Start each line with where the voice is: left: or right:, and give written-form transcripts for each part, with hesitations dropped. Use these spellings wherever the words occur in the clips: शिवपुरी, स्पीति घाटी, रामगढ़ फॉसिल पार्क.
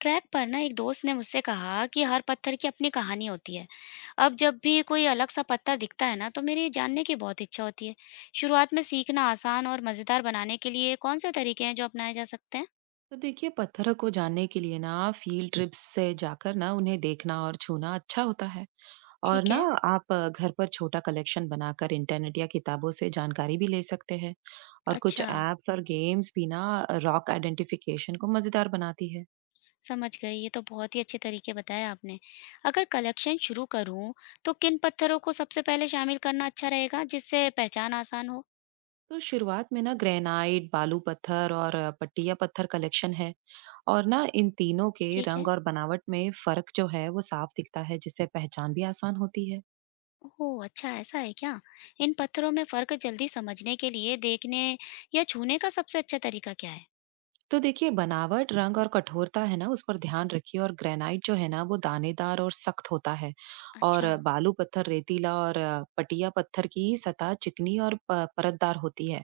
left: Track पर ना एक दोस्त ने मुझसे कहा कि हर पत्थर की अपनी कहानी होती है। अब जब भी कोई अलग सा पत्थर दिखता है ना तो मेरी जानने की बहुत इच्छा होती है। शुरुआत में सीखना आसान और मजेदार बनाने के लिए कौन से तरीके हैं जो अपनाए जा सकते हैं?
right: तो देखिए पत्थरों को जानने के लिए ना फील्ड ट्रिप्स से जाकर ना उन्हें देखना और छूना अच्छा होता है। और
left: ठीक
right: ना
left: है।
right: आप घर पर छोटा कलेक्शन बनाकर इंटरनेट या किताबों से जानकारी भी ले सकते हैं। और कुछ
left: अच्छा।
right: एप्स और गेम्स भी ना रॉक आइडेंटिफिकेशन को मजेदार बनाती है।
left: समझ गई, ये तो बहुत ही अच्छे तरीके बताए आपने। अगर कलेक्शन शुरू करूं तो किन पत्थरों को सबसे पहले शामिल करना अच्छा रहेगा जिससे पहचान आसान हो?
right: तो शुरुआत में ना ग्रेनाइट बालू पत्थर और पट्टिया पत्थर कलेक्शन है। और ना इन तीनों के
left: ठीक है।
right: रंग और बनावट में फर्क जो है वो साफ दिखता है, जिससे पहचान भी आसान होती है।
left: ओह! अच्छा, ऐसा है क्या? इन पत्थरों में फ़र्क जल्दी समझने के लिए देखने या छूने का सबसे अच्छा तरीका क्या है?
right: तो देखिए बनावट, रंग और कठोरता है ना, उस पर ध्यान रखिए। और ग्रेनाइट जो है ना वो दानेदार और सख्त होता है। और
left: अच्छा।
right: बालू पत्थर रेतीला और पटिया पत्थर की सतह चिकनी और परतदार होती है।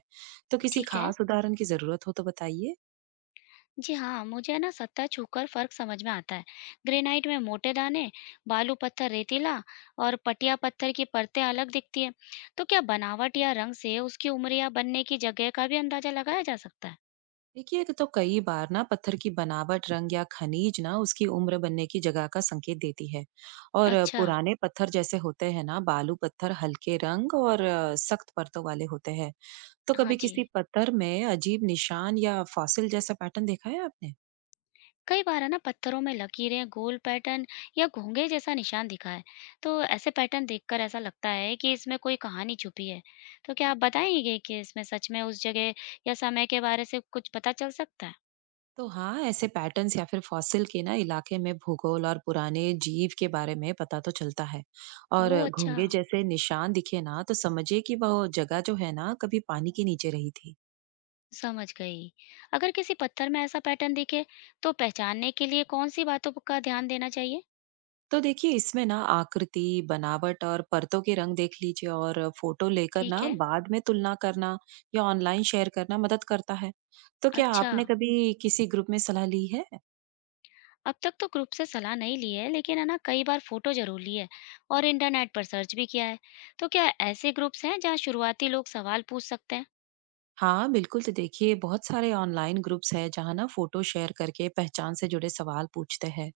right: तो किसी
left: ठीक है।
right: खास उदाहरण की जरूरत हो तो बताइए।
left: जी हाँ, मुझे है ना सतह छूकर फ़र्क समझ में आता है। ग्रेनाइट में मोटे दाने, बालू पत्थर रेतीला और पटिया पत्थर की परतें अलग दिखती हैं। तो क्या बनावट या रंग से उसकी उम्र या बनने की जगह का भी अंदाज़ा लगाया जा सकता है?
right: देखिए तो कई बार ना पत्थर की बनावट रंग या खनिज ना उसकी उम्र बनने की जगह का संकेत देती है। और
left: अच्छा।
right: पुराने पत्थर जैसे होते हैं ना बालू पत्थर हल्के रंग और सख्त परतों वाले होते हैं। तो
left: हाँ
right: कभी
left: जी।
right: किसी पत्थर में अजीब निशान या फॉसिल जैसा पैटर्न देखा है आपने?
left: कई बार है ना पत्थरों में लकीरें, गोल पैटर्न या घोंघे जैसा निशान दिखा है। तो ऐसे पैटर्न देखकर ऐसा लगता है कि इसमें कोई कहानी छुपी है। तो क्या आप बताएंगे कि इसमें सच में उस जगह या समय के बारे से कुछ पता चल सकता है?
right: तो हाँ, ऐसे पैटर्न्स या फिर फॉसिल के ना इलाके में भूगोल और पुराने जीव के बारे में पता तो चलता है। और
left: ओह अच्छा,
right: घोंघे जैसे निशान दिखे ना तो समझिए कि वह जगह जो है ना कभी पानी के नीचे रही थी।
left: समझ गई। अगर किसी पत्थर में ऐसा पैटर्न दिखे तो पहचानने के लिए कौन सी बातों का ध्यान देना चाहिए?
right: तो देखिए इसमें ना आकृति, बनावट और परतों के रंग देख लीजिए। और फोटो लेकर
left: ठीक
right: ना
left: है।
right: बाद में तुलना करना या ऑनलाइन शेयर करना मदद करता है। तो क्या
left: अच्छा।
right: आपने कभी किसी ग्रुप में सलाह ली है?
left: अब तक तो ग्रुप से सलाह नहीं ली है, लेकिन है ना कई बार फोटो जरूर ली है और इंटरनेट पर सर्च भी किया है। तो क्या ऐसे ग्रुप्स हैं जहाँ शुरुआती लोग सवाल पूछ सकते हैं?
right: हाँ, बिल्कुल। तो देखिए बहुत सारे ऑनलाइन ग्रुप्स हैं जहाँ ना फ़ोटो शेयर करके पहचान से जुड़े सवाल पूछते हैं।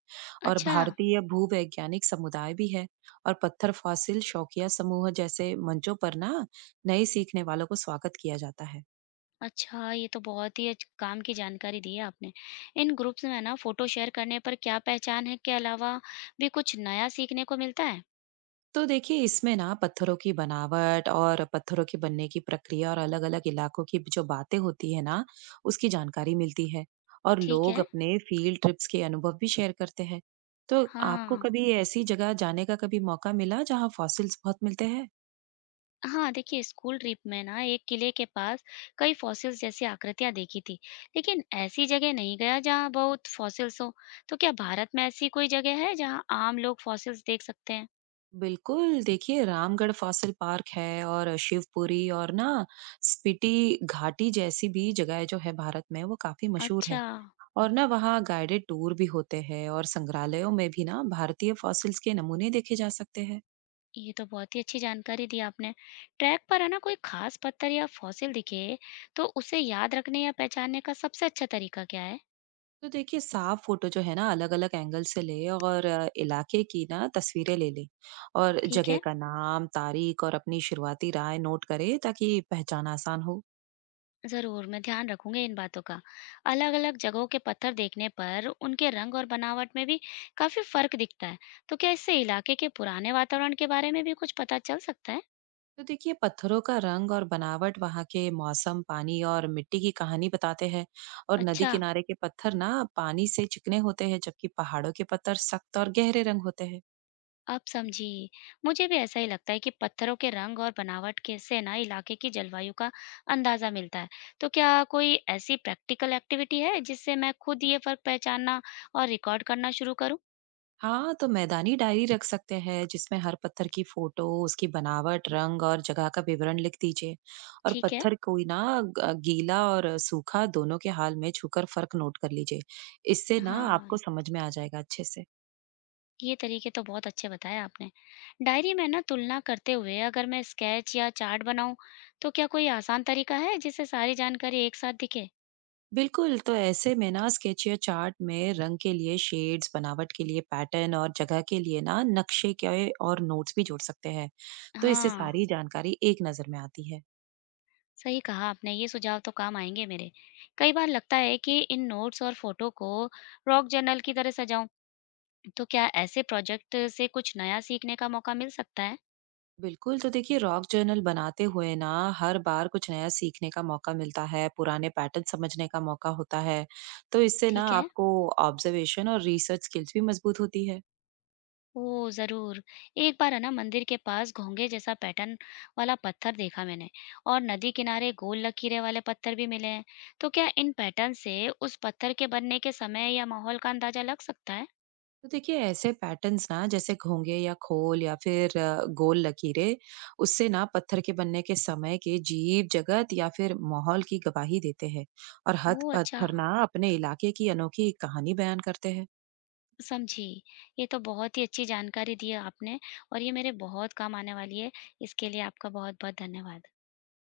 right: और
left: अच्छा।
right: भारतीय भूवैज्ञानिक समुदाय भी है। और पत्थर फॉसिल शौकिया समूह जैसे मंचों पर ना नए सीखने वालों को स्वागत किया जाता है।
left: अच्छा ये तो बहुत ही काम की जानकारी दी है आपने। इन ग्रुप्स में ना फोटो शेयर करने पर क्या पहचान है के अलावा भी कुछ नया सीखने को मिलता है?
right: तो देखिए इसमें ना पत्थरों की बनावट और पत्थरों के बनने की प्रक्रिया और अलग अलग इलाकों की जो बातें होती है ना उसकी जानकारी मिलती है। और
left: ठीक
right: लोग
left: है।
right: अपने फील्ड ट्रिप्स के अनुभव भी शेयर करते हैं। तो आपको
left: हाँ।
right: कभी ऐसी जगह जाने का कभी मौका मिला जहाँ फॉसिल्स बहुत मिलते हैं?
left: हाँ, देखिए स्कूल ट्रिप में ना एक किले के पास कई फॉसिल्स जैसी आकृतियां देखी थी, लेकिन ऐसी जगह नहीं गया जहाँ बहुत फॉसिल्स हो। तो क्या भारत में ऐसी कोई जगह है जहाँ आम लोग फॉसिल्स देख सकते हैं?
right: बिल्कुल, देखिए रामगढ़ फॉसिल पार्क है और शिवपुरी और ना स्पीति घाटी जैसी भी जगह जो है भारत में वो काफी मशहूर
left: अच्छा,
right: है। और ना वहाँ गाइडेड टूर भी होते हैं और संग्रहालयों में भी ना भारतीय फॉसिल्स के नमूने देखे जा सकते हैं।
left: ये तो बहुत ही अच्छी जानकारी दी आपने। ट्रैक पर है ना कोई खास पत्थर या फॉसिल दिखे, तो उसे याद रखने या पहचानने का सबसे अच्छा तरीका क्या है?
right: तो देखिए साफ फोटो जो है ना अलग अलग एंगल से ले और इलाके की ना तस्वीरें ले ले। और
left: ठीक
right: जगह
left: है।
right: का नाम तारीख और अपनी शुरुआती राय नोट करे ताकि पहचान आसान हो।
left: जरूर मैं ध्यान रखूंगी इन बातों का। अलग अलग जगहों के पत्थर देखने पर उनके रंग और बनावट में भी काफी फर्क दिखता है। तो क्या इससे इलाके के पुराने वातावरण के बारे में भी कुछ पता चल सकता है?
right: तो देखिए पत्थरों का रंग और बनावट वहाँ के मौसम पानी और मिट्टी की कहानी बताते हैं। और नदी
left: अच्छा।
right: किनारे के पत्थर ना पानी से चिकने होते हैं, जबकि पहाड़ों के पत्थर सख्त और गहरे रंग होते हैं।
left: अब समझी। मुझे भी ऐसा ही लगता है कि पत्थरों के रंग और बनावट के से ना इलाके की जलवायु का अंदाजा मिलता है। तो क्या कोई ऐसी प्रैक्टिकल एक्टिविटी है जिससे मैं खुद ये फर्क पहचानना और रिकॉर्ड करना शुरू करूँ?
right: हाँ, तो मैदानी डायरी रख सकते हैं जिसमें हर पत्थर की फोटो, उसकी बनावट, रंग और जगह का विवरण लिख दीजिए। और
left: ठीक है।
right: पत्थर कोई ना गीला और सूखा दोनों के हाल में छूकर फर्क नोट कर लीजिए। इससे ना
left: हाँ।
right: आपको समझ में आ जाएगा अच्छे से।
left: ये तरीके तो बहुत अच्छे बताए आपने। डायरी में ना तुलना करते हुए अगर मैं स्केच या चार्ट बनाऊं, तो क्या कोई आसान तरीका है जिससे सारी जानकारी एक साथ दिखे?
right: बिल्कुल, तो ऐसे में ना स्केच या चार्ट में रंग के लिए शेड्स बनावट के लिए पैटर्न और जगह के लिए ना नक्शे के और नोट्स भी जोड़ सकते हैं। तो इससे
left: हाँ।
right: सारी जानकारी एक नजर में आती है।
left: सही कहा आपने, ये सुझाव तो काम आएंगे मेरे। कई बार लगता है कि इन नोट्स और फोटो को रॉक जर्नल की तरह सजाऊं, तो क्या ऐसे प्रोजेक्ट से कुछ नया सीखने का मौका मिल सकता है?
right: बिल्कुल, तो देखिए रॉक जर्नल बनाते हुए ना हर बार कुछ नया सीखने का मौका मिलता है, पुराने पैटर्न समझने का मौका होता है। तो इससे ना
left: ठीक है।
right: आपको ऑब्जर्वेशन और रिसर्च स्किल्स भी मजबूत होती है।
left: ओह! ज़रूर। एक बार है ना मंदिर के पास घोंघे जैसा पैटर्न वाला पत्थर देखा मैंने, और नदी किनारे गोल लकीरें वाले पत्थर भी मिले हैं। तो क्या इन पैटर्न से उस पत्थर के बनने के समय या माहौल का अंदाज़ा लग सकता है?
right: तो देखिए ऐसे पैटर्न्स ना जैसे घोंघे या खोल या फिर गोल लकीरें, उससे ना पत्थर के बनने के समय के जीव जगत या फिर माहौल की गवाही देते हैं। और हथ
left: ओह अच्छा,
right: पत्थर ना अपने इलाके की अनोखी कहानी बयान करते हैं।
left: समझी। ये तो बहुत ही अच्छी जानकारी दी है आपने और ये मेरे बहुत काम आने वाली है। इसके लिए आपका बहुत-बहुत धन्यवाद।